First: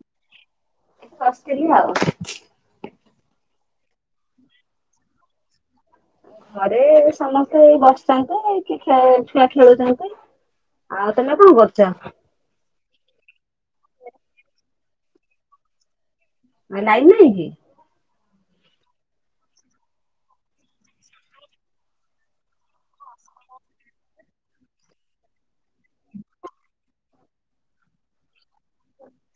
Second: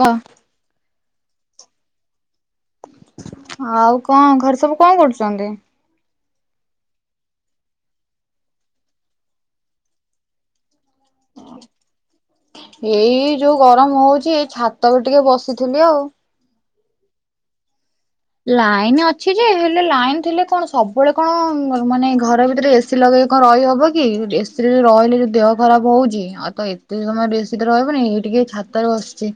କହ। ହଷ୍ଟେଲିଆ ଆଉ [unintelligible] ଆଉ କଣ ଘରେ ସବୁ କଣ କରୁଛନ୍ତି? ଘରେ ସମସ୍ତେ ବସିଛନ୍ତି କିଏ ଛୁଆ ଖେଳୁଛନ୍ତି। ଆଉ ତମେ କଣ କରଛ? ଏଇ ଯୋଉଁ ଗରମ ହଉଛି ଏଇ ଛାତରେ ଟିକେ ବସିଥିଲି ଆଉ। ଲାଇନ ନାହିଁ କି? ଲାଇନ ଅଛି ଯେ ହେଲେ ଲାଇନ ଥିଲେ କଣ ସବୁବେଳେ କଣ ମାନେ ଘର ଭିତରେ ଏସି ଲଗେଇ କଣ ରହିହବ କି ଏସିରେ ରହିଲେ ଦେହ ଖରାପ ହଉଛି ଆଉ ତ ଏତେ ସମୟରେ ଏସିରେ ତ ରହିବନି। ଟିକେ ଛାତ ରେ ବସିଛି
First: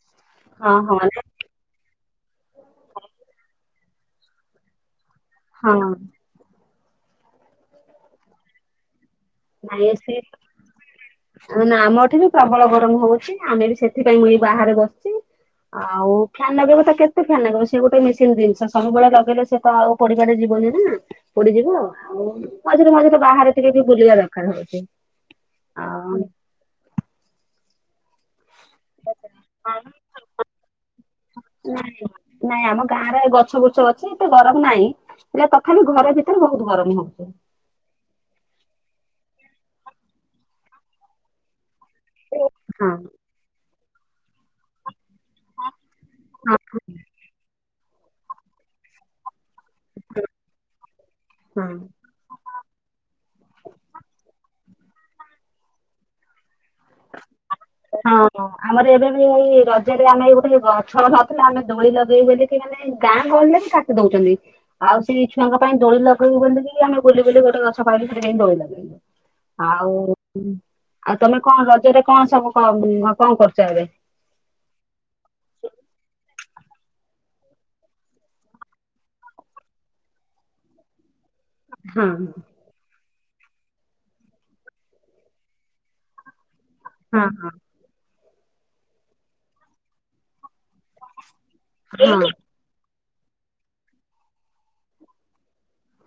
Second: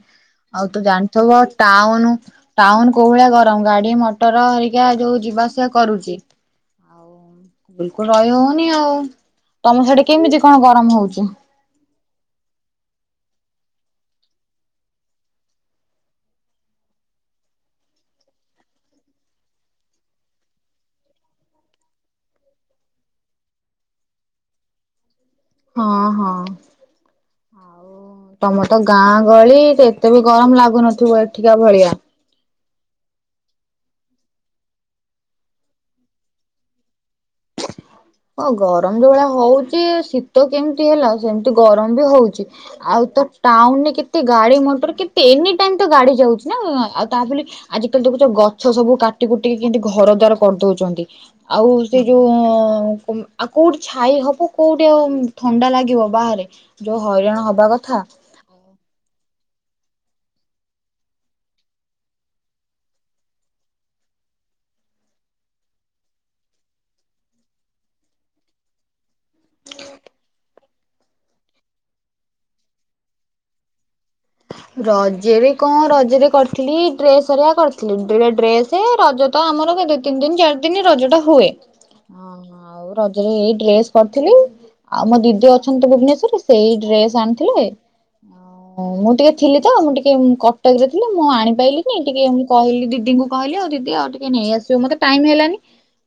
ଆଉ ହଁ ତୁ ହଁ ଜାଣିଥିବ ଟାଉନ ଟାଉନ କୋଉଁ ଭଳିଆ ଗାଡି ମଟର ହେରିକା ଯୋଉଁ ଯିବା ଆସିବା ହଁ କରୁଛି। ବିଲ୍ କୁଲ୍ ରହି ହେଉନି ଆଉ। ତମ ନାଇଁ ସେଠି ସେ କେମିତି କଣ ଗରମ ହଉଛି? ଆମ ଏଠି ବି ପ୍ରବଳ ଗରମ ହଉଛି। ଆମେ ବି ସେଥିପାଇଁ ମୁଇ ବାହାରେ ବସିଛି। ଆଉ ଫେନ ଲଗେଇବ ତ କେତେ ଲଗେଇବ ସେ ଗୋଟେ ମେସିନ୍ ଜିନିଷ ସବୁବେଳେ ଲଗେଇଲେ ସେ କଣ ଆଉ ପୋଡ଼ି ପାଡ଼ି ଯିବ। ପୋଡିଯିବ ଆଉ ମଝିରେ ମଝିରେ ବାହାରେ ଟିକେ ଟିକ ବୁଲିବା ଦରକାର ହଉଛି। ହଁ ହଁ। ତମର ତ ଗାଁ ଗହଳି ଆଉ ଏତେ ବି ଗରମ ଲାଗୁନଥିବ ଏଠିକା ଭଳିଆ। ନାଇଁ ନାଇଁ ଆମ ଗାଁରେ ଗଛ ବୁଛ ଅଛି ଏତେ ଗରମ ନାହିଁ ହେଲେ ତଥାପି ଘରେ ଭିତରେ ବହୁତ ଗରମ ହଉଛି। ଗରମ ଯୋଉଁ ଭଳିଆ ହଉଛି ଶୀତ କେମିତି ହେଲା ସେମିତି ଗରମ ହଉଛି ହଁ ଆଉ ତ ଟାଉନରେ କେତେ ଗାଡି ମଟର କେ ଏନି ଟାଇମ ତ ଗାଡି ଯାଉଛି ହଁ। ନା ଆଉ ତା ବୋଲି ଆଜିକାଲି ଦେଖୁଛ ଗଛ ସବୁ କାଟି କୁଟି ଟିକେ କେମତି ଘର ଦ୍ଵାର କରିଦଉଛନ୍ତି ହଁ ଆଉ ସେ ଯୋଉଁ ଆଉ କୋଉଁଠି ଛାଇ ହବ କୋଉଁଠି ଥଣ୍ଡା ଲାଗିବ ବାହାରେ। ଯୋଉଁ ହଇରାଣ ହବା କଥା। ହଁ ଆମର ଏବେ ଏଇ ରଜରେ ଆମେ ଏଇ ଗୋଟେ ଗଛ ନାଉଥିଲା ଆମେ ଦୋଳି ଲଗେଇ ବ ଆମେ ଗାଁ ଗହଳିରେ ବି କାଟି ଦଉଛୁ [unintelligible] ଆଉ ସେଇ ଛୁଆଙ୍କ ପାଇଁ ଦୋଳି ଲଗେଇବୁ ବୋଲି କି ଆମେ ବୁଲି ବୁଲି ଗୋଟେ ଗଛ ପାଇଲୁ ଦୋଳି ଲଗେଇଲୁ। ଆଉ ଆଉ ତମେ କଣ ରଜରେ କଣ ସବୁ କରନ୍ତି କଣ କରୁଛ ଏବେ? ଥିଲି ଡ୍ରେସ ହରିକା କରିଥିଲି ଡ୍ରେସ ରଜ ତ ଆମର ତିନି ଦିନ ଚାରି ଦିନ ରଜଟା ହୁଏ। ହଁ ହଁ ଆଉ ରଜରେ ଏଇ ଡ୍ରେସ କରିଥିଲି ଆଉ ମୋ ଦିଦି ଅଛନ୍ତି ତ ଭୁବନେଶ୍ଵରରେ। ସେଇ ଡ୍ରେସ୍ ହଁ ହଁ ଆଣିଥିଲେ ମୁଁ ଟିକେ ଥିଲି ତ ମୁଁ ଟିକେ କଟକରେ ଥିଲି ମୁଁ ଆଣିପାଇଲିିନି ଟିକେ ହଁ ମୁଁ କହିଲି ଦିଦି ଦିଦିଙ୍କୁ କହିଲି ଆଉ ଦିଦି ଆଉ ଟିକେ ନେଇଆସିବ ମତେ ଟାଇମ ହେଲାନି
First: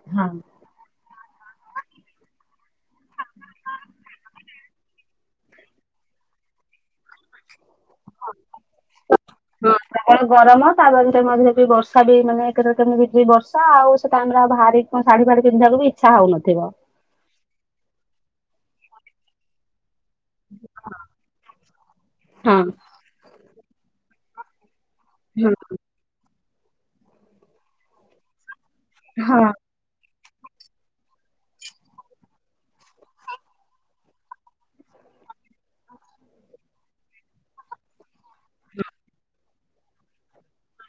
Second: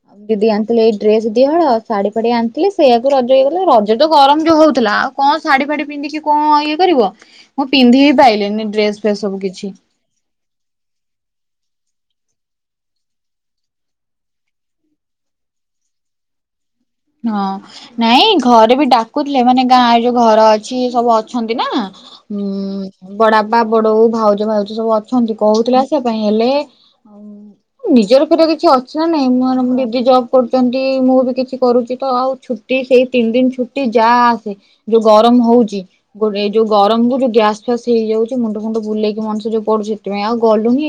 ଆଉ ହଁ। ଦିଦି ଆଣିଥିଲେ ଏଇ ଡ୍ରେସ ଦି ହଳ ଶାଢୀ ଫାଡି ଆଣିଥିଲି ସେଇଆକୁ ରଜ ହେଇଗଲା ରଜ ତ ଗରମ ଯୋଉଁ ହଉଥିଲା ଆଉ କଣ ଶାଢ଼ୀ ଫାଡି ପି ପିନ୍ଧିକି କଣ ଇଏ କରିବ ହଁ ପିନ୍ଧି ବି ପାଇଲିନି ଡ୍ରେସ ଫ୍ରେସ ସବୁ କିଛି। ହଁ କେବଳ ଗରମ ତାପରେ ମଧ୍ୟ ବି ବର୍ଷା ବି ମାନେ କେ କେମିତି ବର୍ଷା ଆଉ ସେ ଆ ଭାରି କଣ ଶାଢ଼ୀ ଫାଡ଼ି ପନ୍ଧିବାକୁ ବି ଇଛା ହେଉନଥିବ। [inaudible] ହଁ ନାଇଁ ଘରେ ବି ଡାକୁଥିଲେ ମାନେ ଗାଁ। ଘର ଅଛି ସବୁ ଅଛନ୍ତି ନା ହଁ ବଡ। ଭାଉଜ ଭାଉଜ ସବୁ ଅଛନ୍ତି ହଁ କହୁଥିଲା ସେ ପାଇଁ ହେଲେ। ନିଜର ଫଷର କିଛି ଅଛି ନା ହଁ। ନାଇଁ ଦିଦି ଜବ୍ କରୁଛନ୍ତି ମୁଁ ବି କିଛି କରୁଛି ତ ଆଉ ଛୁଟି ସେଇ ତିନି ଦିନ ଛୁଟି ଯାହା ଆସେ ଯୋଉ ଗରମ ହଉଛି ଗୋେ ଯୋଉ ଗରମ କ ଯୋଉ ଗ୍ୟାସ ଫାସ ହେଇଯାଉଛି ମୁଣ୍ଡ ଫୁଣ୍ଡ ବୁଲକିଣିଷ ଯୋଉ ପଢୁ ସେଥିାଇଁ ଆଉ ଗଲୁ ହି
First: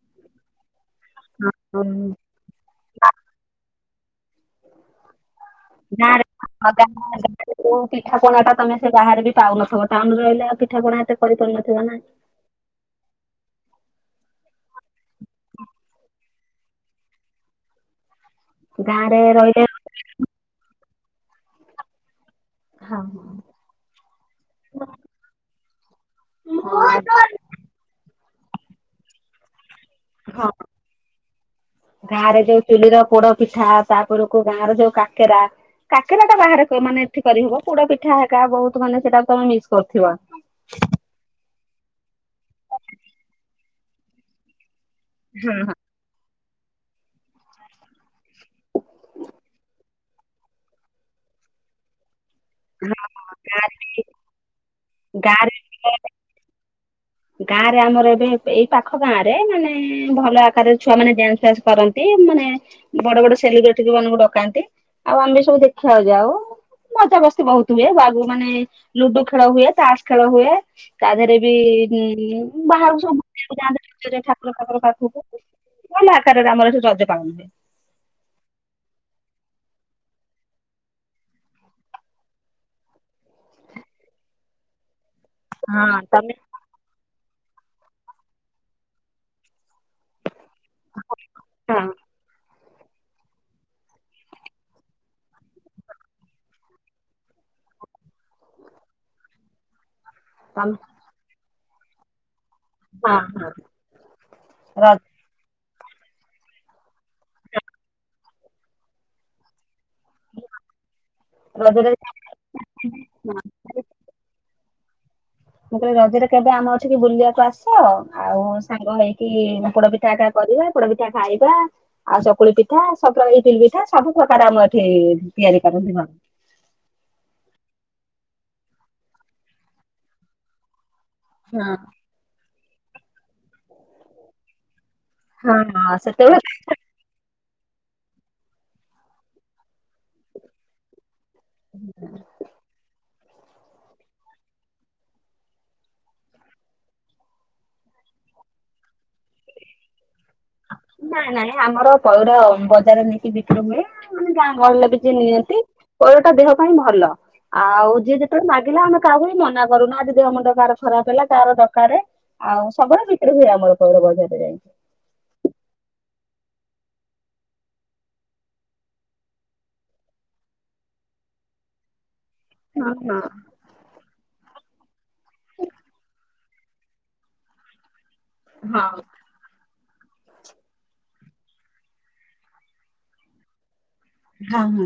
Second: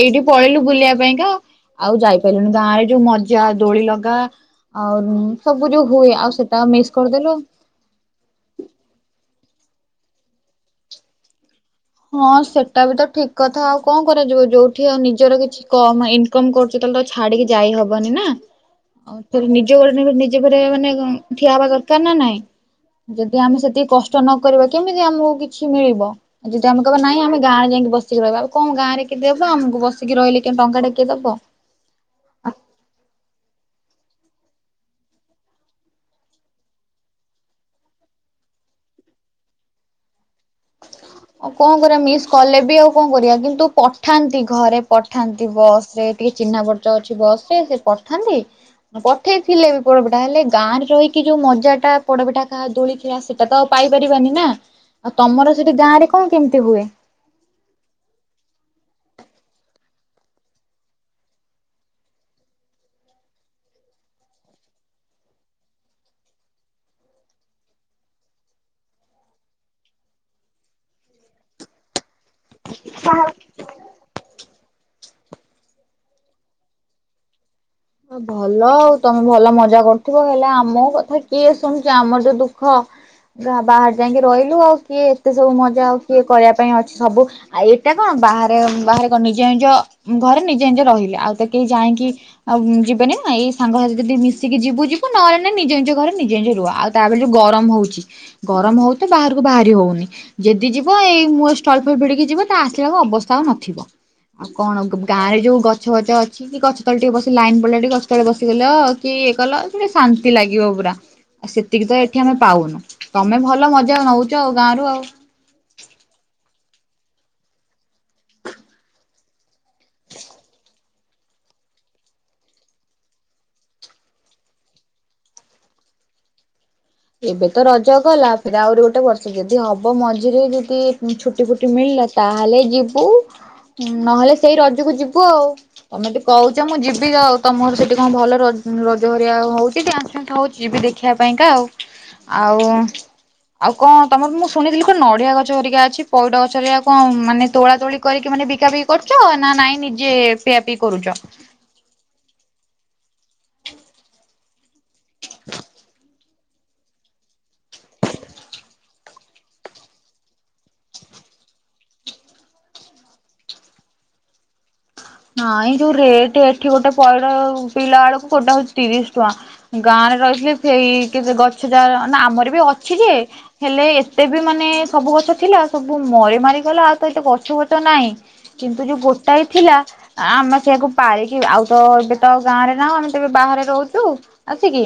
ଏଇଠି ପେଇୁ ବୁଲିବାକୁ ପାଇଁକା ଆଉ ଯାଇପାରିଲୁନି ଗାଁ ରେ ଯୋଉ ମଜା ଦୋଳି ଲଗା ଆଉ ସବୁ ଯୋଉ ହୁଏ ଗାଁରେ ଆଉ ସେଟା ମିସ୍ କରିଦେଲୁ ଗାଁରେ ଟାଉନଥବ ଟାଉନରେ ରହିଲା ପିଠାଣା ଏତେ କରିପାରୁନ ହଁ ସେଟା ବି ତ ଠିକ କଥା ଆଉ କଣ କରାଯିବ ଯୋଉଠି ଆଉ ନିଜର କିଛି କମ ଇନକମ କରୁଛି ତାହେଲେ ତ ଛାଡିକି ଯାଇହବନି ନା ଗାଁରେ ଆଉରେ ରହିଲେ ନିଜ ଗୋଡ ନିଜେ ଫରେ ମାନେ ଠିଆ ହବା ଦରକାର ନା ନାଇଁ ହଁ ଯଦି ଆମେ ସେତିକି କଷ୍ଟ ନକ କେମିତି ଆମକୁ କିଛି ମିଳିବ ଯଦି ଆମ କହ ନାହିଁ ଆମ ଗଁରୋଇକି ବସିକି ରହିବ ଆ କଣ ଗାଁରେ କିି ଦେବ ଆମ ବସ ହଁ ଗାଁ ରେ ଯୋଉ ଚୁଲିର ପୋଡ ପିଠା ତାପରକୁ ଗାଁ ର ଯୋଉ କାକେରା କାକେରା ଟା ବାହାରେ ମାନେ ଏଠି କରିହବ ପୋଡ ପିଠା ହେ ବହୁତ ମାନେ ସେଟା ତମେ ମିକ୍ସ କରୁଥିବ କଣ କରିବା ମିସ୍ କଲେ ବି ଆଉ କଣ କରିବା କିନ୍ତୁ ପଠାନ୍ତି ଘରେ ପଠାନ୍ତି ବସ ରେ ଟିକେ ଚିହ୍ନା ପଟଚ ଅଛି ବସ ରେ ସେ ପଠାନ୍ତି ପଠେଇଥିଲେ ବି ପ ପେଟା ହେଲେ ଗାଁ ରେ ରହିକି ଯୋଉ ମଜା ଟା ପଡବେଠା ା ହଁ ଦୋଳିଖଳା ସେଇଟା ତ ଆଉ ଗାଁରେ ପାଇପାରିବାନି ନା ଆଉ ତମର ସେଠି ଗାଁରେ ଗାଁ ରେ କଣ କେମିତି ହୁଏ ଗାଁ ରେ ଆମର ଏବେ ଏଇ ପାଖ ଗାଁ ରେ ମାନେ ଭଲ ଆକାରରେ ଛୁଆ ମାନେ ଜ୍ୟାନ୍ସ ଫାନ୍ସ କରନ୍ତି ମାନେ ବଡ ବଡ ସେଲିବ୍ରେଟି ମାନଙ୍କୁ ଡକାନ୍ତି ଆଉ ଆମେ ସବୁ ଦେଖିବାକୁ ଯାଉଉ ମଜା ମସ୍ତି ବହୁତ ହୁଏ ବାଗ ମାନେ ଲୁଡୁ ଖେଳ ହୁଏ ଚାଷ ଖେଳ ହୁଏ ତା ଦେହରେ ବି ହୁଁ ବାହାରକୁ ସବୁକୁ ଯା ପାଖକୁ ଭଲ ଆକାରରେ ଆମର ସେ ରଜ ପାଳନ ହୁଏ ଭଲ ଆଉ ତମେ ଭଲ ମଜା କରୁଥିବ ହେଲେ ଆମ କଥା କିଏ ଶୁଣିୁଛି ଆମର ଯୋଉ ଦୁଃଖ ବାହାରେ ଯାଇକି ରହିଲୁ ଆଉ କିଏ ଏତେ ସବୁ ମଜା ଆଉ ହଁ କିଏ ତମେ କରିବା ପାଇଁ ଅଛି ସବୁ ଆଉ ଏଇଟା କଣ ବାହାରେ ବାହ ନିଜ ନିଜ ଘରେ ନିଜେ ନିଜେ ରହିଲେ ଆଉ ତ କେହି ହଁ ଯାଇକି ଆଉ ଯିବେନି ଏଇ ସାଙ୍ଗସାଥି ଯଦି ମିଶିକି ଯିବୁ ଯିବୁ ନହେଲେ ନା ନିଜ ନିଜ ଘରେ ନିଜେ ନିଜେ ରୁଆ ଆଉ ତାରେ ଯଉ ଗରମ ହେଉଛି ଗରମ ହେଉ ତ ବାହାରକୁ ବାହାରି ହେଉନି ଯଦି ତମେ ଯିବ ଏଇ ମୋ ଷ୍ଟଲ ପ ଭିଡିକି ଯିବ ଆସିଲକୁ ହଁ ଅବସ୍ଥା ନଥିବ ଆଉ କଣ ହଁ ଗାଁରେ ଯୋଉ ଗଛ ଗଛ ଅଛି କି ଗଛ ତ ଟିକ ସେ ଲାଇନ୍ ପଡିଲା ଟିକେ ଗସ୍ତୁାଳେ ବସିଗଲ କି ଇଏ କଲ େ ଶାନ୍ତି ଲାଗିବ ପୁରା ଆ ସେତିକି ରଜରେ ତ ଏଠି ଆମେ ପାଉନୁ ତମେ ଭଲ ମଜା ନଉଛ ଗାରୁ ଆଉ ମୁଁ କହିଲି ରଦିରେ କେବେ ଆମ ଏଠିକି ବୁଲିବାକୁ ଆସ ଆଉ ସାଙ୍ଗ ହେଇକି ପୋଡ଼ ପିଠାଠା କରିବା ପୋଡ ପିଠା ଖାଇବା ଆଉ ଶକୁଳି ପିଠା ସ ଏଇ ତିଲ ପିଠା ସବୁ ପ୍ରକାର ଆମର ଏଠି ତିଆରି କରିବା ବିବା ଏବେ ତ ରଜ ଗଲା ଫେରେ ଆହୁରି ଗୋଟେ ବର୍ଷ ଯଦି ହବ ମଝିରେ ଯଦି ଛୁଟି ଫୁଟି ହଁ। ମିଳିଲା ତାହେଲେ ଯିବୁ ନହେଲେ ସେଇ ରଜକୁ ଯିବୁ ଆଉ ହଁ ହଁ ତମେ ଟ ସେତେବେଳେ କହୁଛ ମୁଁ ଯିବି ଆଉ ତମ ଘରଠ େ କଣ ଭଲ ରଜହରଆ ହଉଛି ଯ୍ୟାନ୍ସ ଫାନ୍ସ ହଉଛି ଯିବି ଦେଖିବା ପାଇଁକା ଆଉ ଆଉ ଆଉ କଣ ତମର ମୁଁ ଶୁଣିଥିଲି କଣ ନଡିଆ ଗଛ କରିକା ଅଛି ପଇଡ ଗଛରିକା କଣ ମାନେ ତୋଳା ତୋଳି କରିକି ମାନେ ବିକାାବିକି କରୁଛ ନା ନାଇଁ ନିଜେ ପିଆ ପିଇ କରୁଛ? ନା ନାଇଁ ଆମର ପଇଡ ବଜାର ନେଇକି ବିକିରି ହୁଏ ମାନେ ଗାଁ ଗହଳି ରେ। କିଛି ନିଅନ୍ତି ପଇଡ ଟା ଦେହ। ପଇଁ ଭଲ ଆଉ ଯିଏ ଯେତେବେଳେ ମାଗିଲା ଆମେ କାହାକୁ ବି ମନା କରୁନା ଆଜିି ଦେହ ମଣ୍ଡ କାର ଖରାପ ହେଲା କାର। ଦକାରେ ଆଉ ସବୁବେଳେ ବିକିରୀ ହୁଏ ଆମର ପଇଡ ବଜାରରେ ଯାଇକି। ନାଇଁ ଯୋଉ ରେଟ ଏଠି ଗୋଟେ ପଇଡ ପିଇଲା ବେଳକୁ ଗୋଟା ହଉଛି ତିରିଶ ଟଙ୍କା ଗାଁ ରେ ରହି। ସେଇ କି ଗଛ ଯାର ଆମର ବି ଅଛି ଯେ ହେଲେ ଏତେ ବି ମାନେ। ସବୁ ଗଛ ଥିଲା ସବୁ ମରି ମାରି ଗଲା ଆଉ ତ ଏତେ ଗଛ ବଛ ନାହିଁ କିନ୍ତୁ ହଁ। ଯୋଉ ଗୋଟାଏ ଥିଲା। ଆମେ ସେଇଆକୁ ପାରିକି ଆଉ ତ ଏବେ ତ ଗାଁ ରେ ନାଁହୁ ଆମେ ତେବେ ବାହାରେ ରହୁଛୁ। ଛୁ ହଁ ହଁ। ଆସିକି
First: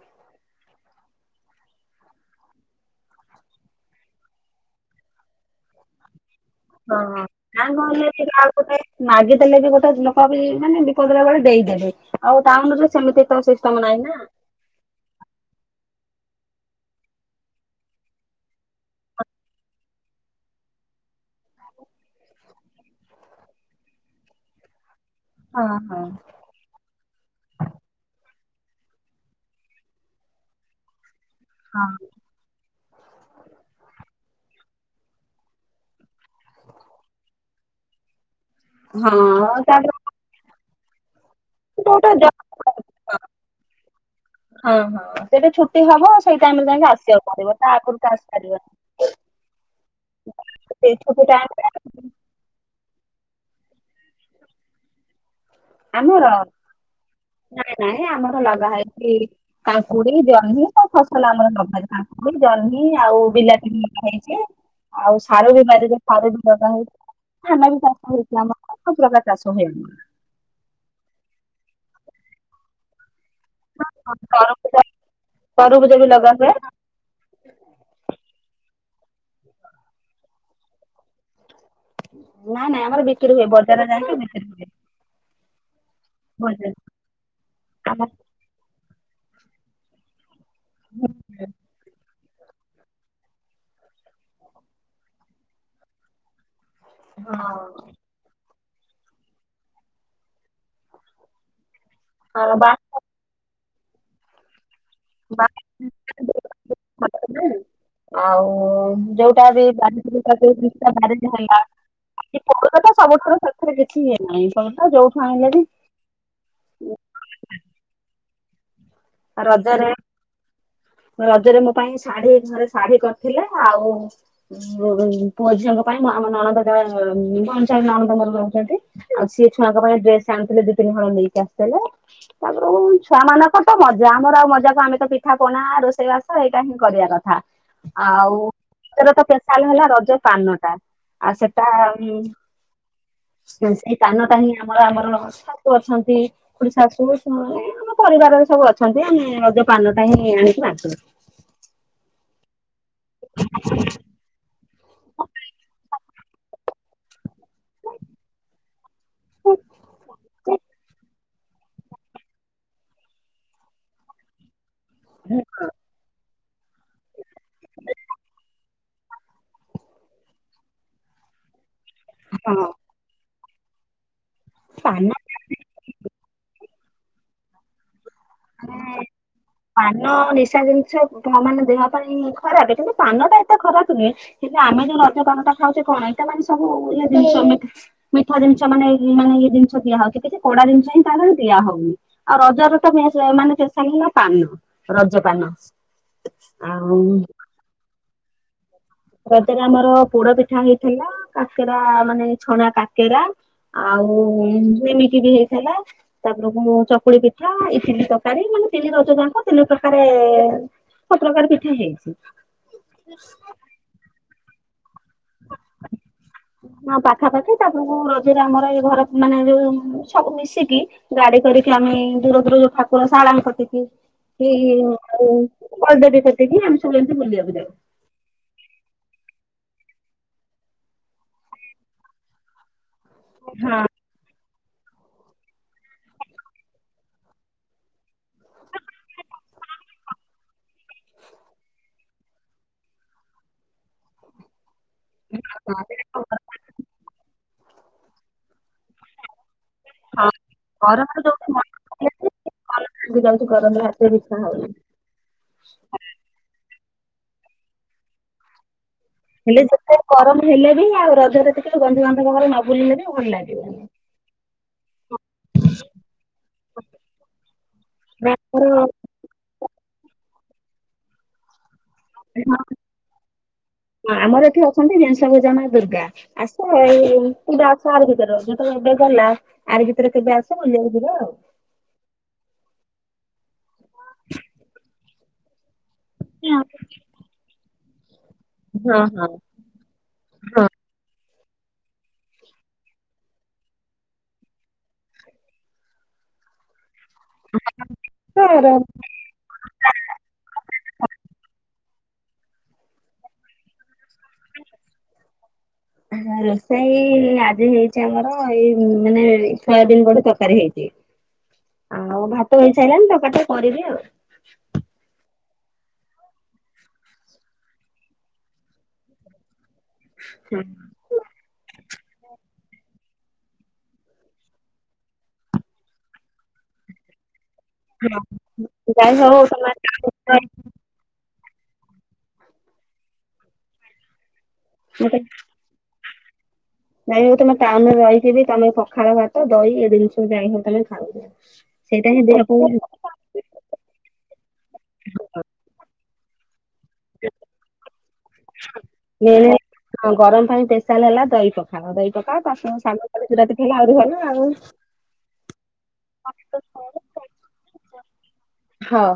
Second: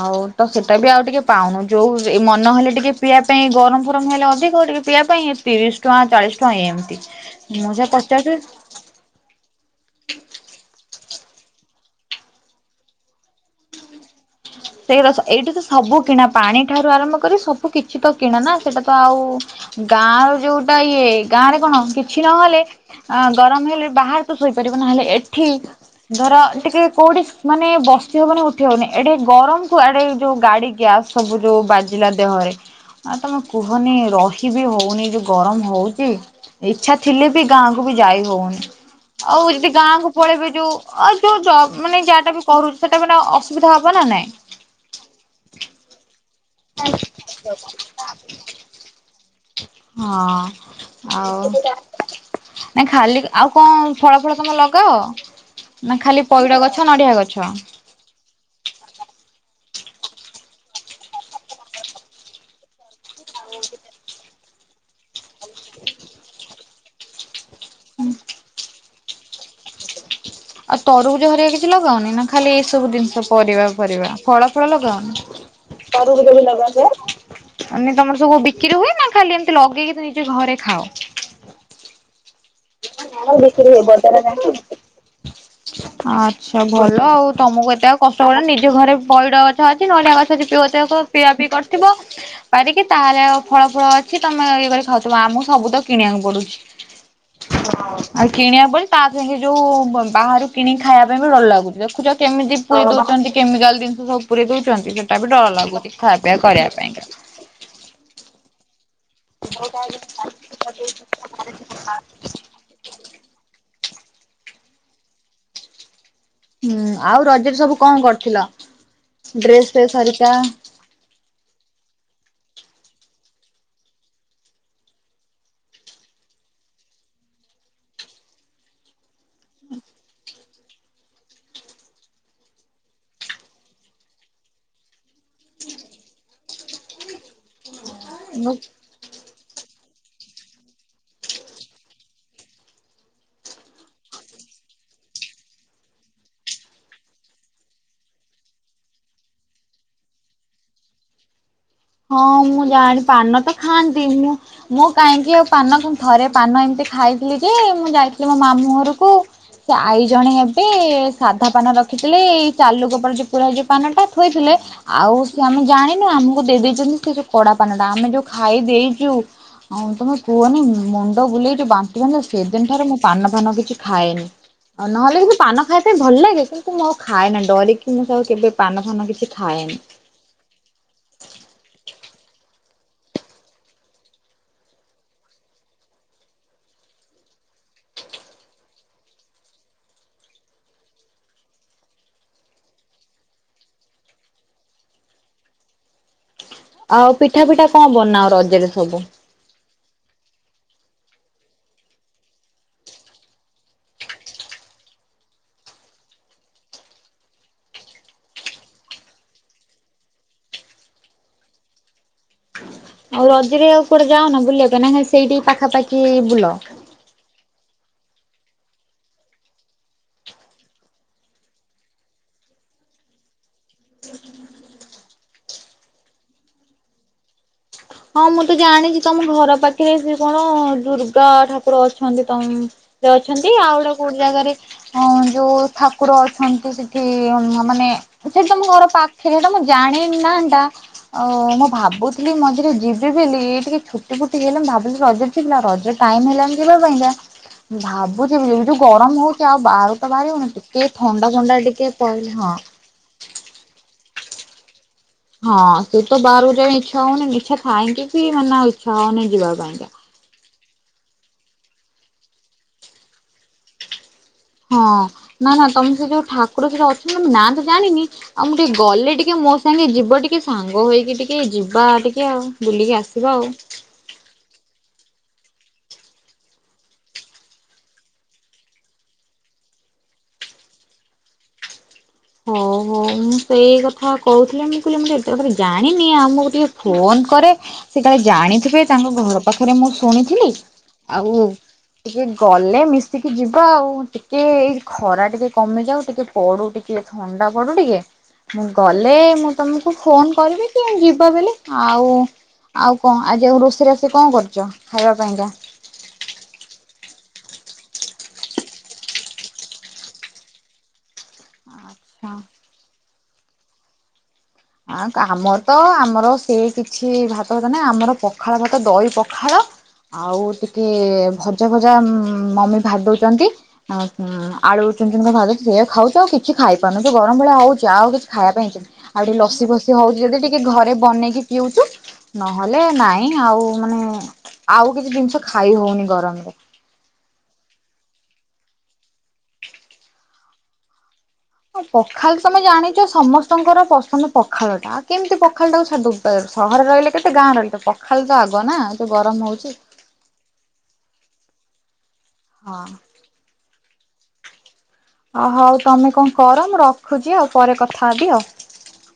ଆଉ। ତ ସେଟା ବି ଆଉ ଟିକେ ପାଉନୁ ଯୋଉ ଏ ମନ ହେଲେ ଟିକେ ପିଇବା ପାଇଁ ଗରମ ଫରମ ହେଲେ ଅଧିକ ଆଉ ଟିକେ ପିଇବା ପାଇଁ। ତିରିଶ ଟଙ୍କା ଚାଳିଶ। ଟଙ୍କା ଏମିତି ହଁ ହଁ ଗାଁ ମୁଁ ସେୟା ଗହଳି ରେ ବି ପଚାରୁଛି ଆଉଟେ ଥାଏ ମାଗିଦେଲେ ବି ଗୋ ଲୋକ ବି ମାନେ ବିପଦରେ ବେଳେ ଦେଇଦେବେ ଆଉ ଟାଉନରେ ସେମିତି ତ ସିଷ୍ଟମ ନାହିଁ ନା। ହଁ ସେଇରା ଏଇଠି ତ ସବୁ କିଣା ପାଣି ଠାରୁ ଆରମ୍ଭ କରି ସବୁ କିଛି ତ କିଣା ନା ସେଇଟା ତ ଆଉ। ଗାଁ ର ଯୋଉଟା ଇଏ। ଗାଁ ରେ କଣ କିଛି ନହେଲେ ଗରମ ହେଲେ ବାହାରେ ତ ଶୋଇପାରିବ ନହେଲେ ଏ ଏଠି ହଁ ହଁ। ଧର ଟିକେ କୋଉଠି ମାନେ ବସି ହବନ ଉଠି ହବନି। ଏଠେ ଗରମ କୁ ଆଡେ ଯୋଉ ଗାଡି ଗ୍ୟାସ ସବୁ ଯୋଉ ହଁ ବାଜିଲା ଦେହରେ। ଆଁ ତମେ କୁହନି ରହିିବି ହଉନି ଏ ଯୋଉ ଗରମ ହଉଚି ଇଚ୍ଛା ଥିଲେ ବି ଗାଁକୁ ବି ଯାଇ ଜାଇ ହଉନି। ଆଉ ହଁ ଯଦି ଗାଁ ତାପରେ କୁ ପଳେଇବେ ଯୋଉ ଆଉ ଯୋଉ ଜବ ମାନେ କୋଉଟା ଯା ଟା ଜ ବି କରୁଛି ସେଟା ମାନେ ଅଶୁ ହଁ ହଁ ସେଟା ଛୁଟି ହବ ସେ। ଟାଇମିରେ ଯାଇକି ଆସିବାକୁ ପଡିବ ତା ଆଗରୁ ତ ଆସିପାରିବନି। ସେଇ ହଁ ଛୁଟି ଆଉ ନା ଟାଇମରେ ଖା କଇଲି କି ଆଉ କଣ ଫଳ ଫଳ ତମର ଲଗାଅ। ନା ଖାଲି ଆମର ପଇଡ଼ ଗଛ ନଡ଼ିଆ ଗଛ। ନାଇଁ ନାଇଁ ଆମର ଲଗା ହେଇଛି। କାକୁଡି ଜହ୍ନି ସବୁ ଫସଲ ଆମର ଲଗା ଯାଏ କାକୁଡି ଜହ୍ନି ଆଉ ବିଲାତି ବି ଲଗା ହେଇଛି। ଆଉ ସାରୁ ବି ବାରି ରେ ସାରୁ ଲଗା ହେଇଛି। ଧାନ ବି ଚାଷ ହେଇଛି ଆମର ସବୁ ପ୍ରକାର ଚାଷ ହୁଏ ଆମର। ଆଉ ତରଭୁଜ ହରିକା କିଛି ଲଗାଅନି ନା ଖାଲି ଏଇ ସବୁ ଜିନିଷ ପରିବା ପରିବା ଫଳ ଫଳ ତରଭୁଜ ଲଗାଅ ନି। ତରୁଭୂଜ ବି ଲଗା ଯାଏ ମାନେ ତମର ସବୁ ବିକିରି ହୁଏ। ନା ଖାଲି ଏମତି ଲଗେଇକି ତ ନିଜ ଘରେ ଖାଅ। ନା। ନାଇ ବୀକିରି ହୁଏ ବଯାରରେ ଯାଇକି ବି ଆଚ୍ଛା ବଜାର ଭଲ ଆଉ ତମକୁ ଏତେ ଆଉ କଷ୍ଟ ପଡି ବନି ନିଜ ଘରେ। ପଇଡ ଗଛ ଅଛି ନଡ଼ିଆ ଗଛ ଅଛି ପିଆ ପିଇ କରୁଥିବ। ପାରିକି ତାହେଲେ ଆଉ ଫଳ ଫଳ ଅଛି ତମେ ଇଏ କରି ଖାଉଥିବ ଆମକୁ ସବୁ ତ କିଣିବାକୁ ପଡୁଛି। ଆଉ କିଣିବା ପରେ ତା ସେ ଯୋଉ ବାହାରୁ କିଣିକି ଖାଇବା ପାଇଁ ବି ଡର ଲାଗୁଛି। ଦେଖୁଛ ଆମ କେମିତି ବା ପରେଇ ଦଉଛନ୍ତି କେମିକାଲ ଜିନିସ ସବୁୁ ପୁରେଇ ଦଉ ଛନ୍ତି ସେଟା ବି ବା ଡର ଲାଗୁଛି ଖାଇବା ପିଇବା କରିବା ପାଇଁକା। ଆଉ ଯୋଉଟା ବାରି [unintelligible] ସେଥିରେ କିଛି ଇଏ ନାହିଁ ଯୋଉଟା ଯୋଉଠୁ ଆଇଁଲେବି। ହୁଁ ଆଉ ରଜ ରେ ସବୁ କଣ କରିଥିଲ। ଡ୍ରେସ ରଜରେ ଫ୍ରେସ୍ ହରିକା? ରଜରେ ମୋ ପାଇଁ ଶାଢୀ କରେ ଶାଢୀ କ ରିଥିଲେ ଆଉ ପୁଅ ଝିଅଙ୍କ ପାଇଁ ଆମ ନଣନ୍ଦ ତା ଭୋନଶର ନଣନ୍ଦ। ଙ୍କର ଦଉଛନ୍ତି। ଆଉ ସିଏ ଛୁଆଙ୍କ ପାଇଁ ଡ୍ରେସ ଆଣିଥିଲେ ଦିଇ ତିନି ହଳ ନେଇକି ଆସିଥିଲେ ତାପରୁକୁ ଛୁଆ ମାନଙ୍କର। ର ତ ମଜା ଆମର ଆଉ ମଜାକୁ ଆମେ ତ ପିଠା ପଣା ରୋଷେଇବାସ ଏଇଟା ହିଁ କରିବା କଥା। ଆଉ ରଜ ରେ ତ ତାଲ ହେଲା ରଜ ପାାନ ଟା ଆଉ ସେଟା ହ ସେଇ ତାନଟା ହିଁ ଆମର ଆମର ଶାଶୁ ଅଛନ୍ତି କ ଶାଶୁେ ଆମ ପରିବାର ସବୁ ଅଛନ୍ତି ଆମେ ରଜ ପାନ ଟା ହିଁ ଆଣିକି ବାଣ୍ଟୁ। ହଁ ମୁଁ ଜାଣ ପାନ ତ ଖାଆନ୍ତି ମୁଁ ମୁଁ କାହିଁକି ଆଉ ପାନ ଥରେ ପାନ ଏମିତି ଖାଇଥିଲି ଯେ ମୁଁ ଯାଇଥିଲି ମୋ ମାମୁଁ ଘରକୁ ସେ ଆଈ ଜଣେ ହେବେ ସାଧା ପାନ ରଖିଥିଲେ ଏଇ ଚାଲୁଗୋପାଳ ଉପର ଯ ପୁରା ଯୋଉ ପାନ ଟା ଥୋଇଥିଲେ। ଆଉ ସେ ଆମେ ଜାଣିନୁ ଆମକୁ ଦେଇ ଦେଇେଇଚନ୍ତି ସେ କଡା ପାନ ଟା ଆମେ ଯୋଉ ଖାଇ ଦେଇେଚୁ। ହଉ ତମେ କୁହନି ମୁଣ୍ଡ ବୁଲେଇ ଯୋଉ ବା ସେଦିନ ହଁ ଠାରୁ ମୁଁ ପାନ ଫାନ କିଛି ଖାଏନି ଆଉ ପାନ ନହେଲେ କିଛି ପାନ ଖାଇବା ପାଇଁ ଭଲ ଲାଗେ କି ମୁଁ ଆଉ ଖଏ ନା ଡରିକି ମୁଁ ସେ ପାନ ନିଶା ଜିନିଷ ମାନେ ଦେହ ପାଇଁ ଖରାପ କିନ୍ତୁ ପାନ ଟା ଏତେ ଖରାପ ନୁହେଁ କିନ୍ତୁ ଆମେ ଯୋଉ ରଜ ପାନ ଟା ଖାଉଚେ କଣ ଏଇଟା ମାନେ ସବୁ ଜିନିଷ ମିଠା ଜିନିଷ ମାନେ ମାନେ ଏଇ ଜିନିଷ ଦିଆ ହଉଚି କିଛି କଡା ଜିନିଷ ହିଁ ତା ଦେହରେ ଦିଆ ହଉନି। ଆଉ ରାଜରେ ତ ସ୍ପେସିଆଲ ହେଲା ପାନ ରଜ ପାନ। ଆଉ ପିଠା ପିଠା କଣ ବନାଅ ରଜରେ। ସବୁ? ରଜ ରେ ଆମର ପୋଡ ପିଠା ହେଇଥିଲା କାକେରା ମାନେ ଛଣା କାକେରା ଆଉ ଏମିତି। ବି ହେଇଥିଲା ତାପର ଚକୁଳି ପିଠା ଏଟିଲି ତରକାରୀ ମାନେ ତିନି ରଜ ଯାକ ତିନି ପ୍ରକାର ସ ପ୍ରକାର ପିଠା ହେଇଚି। ଆଉ ରଜରେ ଆଉ କୁଆଡେ ଯାଅ ନା ବୁଲିବାକୁ ନା ସେଇଠି ପାଖାପାଖି ବୁଲ। ରଜ ରେ ଆମର ଏ ଘର ମାନେ ଯୋଉ ସବୁ ମିଶିକି ଗାଡି କରିକି ଆମେ ଦୂର ଦୂର ଠାକୁର ସ [unintelligible] କତିକି କି ଆଉ ବଳଦେବୀ କତିକି ଆମେ ସବୁ ଯେମତି ବୁଲିବାକୁ ଯାଉ। ହଁ ମୁଁ ଟିକେ ଆଣିକି ତମ ଘର ପାଖରେ ସେ କଣ ଦୁର୍ଗା ଠାକୁର ଅଛନ୍ତି ତ ଅଛନ୍ତି ଆଉ ଗୋଟେ ହଁ କୋଉଠି ଜାଗାରେ ଅ ଯୋଉ ଠାକୁର ଅଛନ୍ତି ସେଠି ମାନେ ସେଠି ତମ ଘର ପାଖରେ ସେଟା ମ ଜାଣିନି ନାଟା ଓ ମୁଁ ଭାବୁଥିଲି ମଝିରେ ଯିବି ବୋଲି ଟିକେ ଛୁଟି ଫୁଟି ହେଲେ ମୁ ଭାବିଲି ରଜରେ ଯିବି ରଜ ହଁ ଟାଇମ ହେଲାନି ଯିବା ପାଇଁକା। ଭାବୁଛି ଏଇ ଯୋଉ ଗରମ ହଉ ବାହାରକୁ ତ ବାହାରିହେଉନି ଟିକେ ଗରମରେ ଥଣ୍ଡା ଥଣ୍ଡା ଟିକେ ପଇଲେ ହଁ। ଯୋଉ ଯାଉଛି ଗରମରେ ହାତ ବିଛା ହଉନି। ହଁ ସେ ତ ବାହାରାରୁକୁ ଯାବାପାଇଁ ଇଚ୍ଛା ହଉନି ଇଚଛା ଥାାଇକି ବି ମାନେ ଇଚ୍ଛା ହୋଇନି ଯିବା ହେଲେ ପାଇଁକା। ଯେତେ ଗରମ ହେଲେ ବି ଆଉ ରଜରେ ଟିକେ ବନ୍ଧୁ ବାନ୍ଧବ ଘର ନ ବୁଲିଗନେ ଭଲ ଲାଗିବନି। ହଁ ନା ନା ତମେ ସେ ଯୋଉ ଠାକୁର ସେଟା ଅଛନ୍ତି ତମେ ନା ତ ଜାଣିନି ଆଉ ମୁଁ ଆମର ଟିକେ ଗଲେ ଟିକେ ମୋ ଯିବ ଟିକେ ସାଙ୍ଗ ହେଇକି ଟିକେ ଯି ବା ଟିକେ ଆଉ ବୁଲିକି ଆସିବା ଆଉ। ଦଶ ଭୂଜା ମା ଦୁର୍ଗା ଆସ ଏଇ ଦଶ ବାର ଭିତରେ ରାଜ ତ ଏବେ ଗଲା ଆର ଭିତରେ ତ। କେବେ ଆସ ବୁଲିବାକୁ ଯିବା ଆଉ। ଓ ହୋ ମୁଁ ସେଇ କଥା କହୁଥିଲି ମୁଁ କହୁଥିଲି ମୁଁ ଏତେ [unintelligible] ଯାଏ ଣୀନି ଆଉ ମୁଁ ଟିକେ ଫୋନ କରେ। ତା ଜାଣିଥିବେ ହଁ ତାଙ୍କ ହଁ। ଘର ପାଖରେ ମୁଁ ଶୁଣିଥିଲି ଆଉ ଟିକେ ଗଲେ ମିଶିକି ଯିବା ଆଉ ଟିକେ ଏଇ ଖରା ଟିକେ କମି ଯାଉ ଟିକେ ପଡୁ ଟିକେ ଟିକେ ଥଣ୍ଡା ପଡୁ ଟିକେ ମୁଁ ତାର ଗଲେ ମୁଁ ତମକୁ ଫୋନ କରିବି କି ଯିବା ବୋଲି ଆଉ ଆଉ କଣ ଆଜି ରୋଷେଇ ରାଷି କଣ କରିଚ ଖାଇବା ପାଇଁକା। ରୋଷେଇ ଆଜି ହେଇଛି ଆମର ଏଇ ମାନେ ସୋୟାବିନ ବଡେ ତରକାରୀ ହେଇଚି। ଆଉ ହଁ ଭାତ ହେଇସାରିଲଣି ତରକା ଟା କରିବି ଆଉ। ଆ ଆମର ତ ଆମର ସେ କିଛି ଭାତ ଫାତ ନା ଆମର ପଖାଳ ଭାତ ଦହି ପଖାଳ ଆଉ ଟିକେ ଭଜା ମମି ଭାଜୁ ଛନ୍ତି ଆଳୁ ଚୁଛି ଖାଉଛି ଆଉ କିଛି ଖାଇ ପାରୁୁ ଭଳି ହଉଛି ଆଉ କିଛି ଖାଇବା ପାଇଁ ଯାଇ ଆଉ ଟିକେ ହଉ ଲସି ତମେ ଫସି ହଉଛି ଯଦି ଟିକେ ଘରେ ବନେଇକି ପିଉଛୁ ନହେଲେ ନାଇଁ ଆଉ ମାନେ ଆଉ କିଛି ଜିନିଷ ଖାଇ ହେଉନି ଗରମ ଯାଇ ହଉ ତମେ ଟାଉନ ରେ ରହିଥିବି ତମେ ପଖାଳ ଭାତ ଦହି ଏ ଜିନିଷ ଯାଇ ହଉ ତମେ ଖାଉଛ ସେଇଟା ହିଁ ପଖାଲ ଦେହ ତମେ ପାଇଁ ଜାଣିଛ ସମସ୍ତଙ୍କର ପସନ୍ଦ ପଖାଳ ଟା କେମିତି ପଖାଳ ଟାକୁ ଛାଡି ଦେବୁ ସହର ରହିଲେ କେତେ ଗାଁ ରହିଲେ ପଖାଲ ତ ଆଗ ନା ତ ମେନ୍ ଗରମ ହଉଛି ହଁ ଗରମ ପାଣି ସ୍ପେସାଲ ହେଲା ଦହି ପଖାଳ ଦହି ପଖା ତା ହଁ ସାଙ୍ଗ ଦୁରାତି ଖେଲା ଆହୁରି ଭଲ ଆଉ ଅ ହଉ ତମେ କଣ କର ମୁଁ ରଖୁଛି ଆଉ ପରେ କଥା ହେବି ଆଉ ହଁ।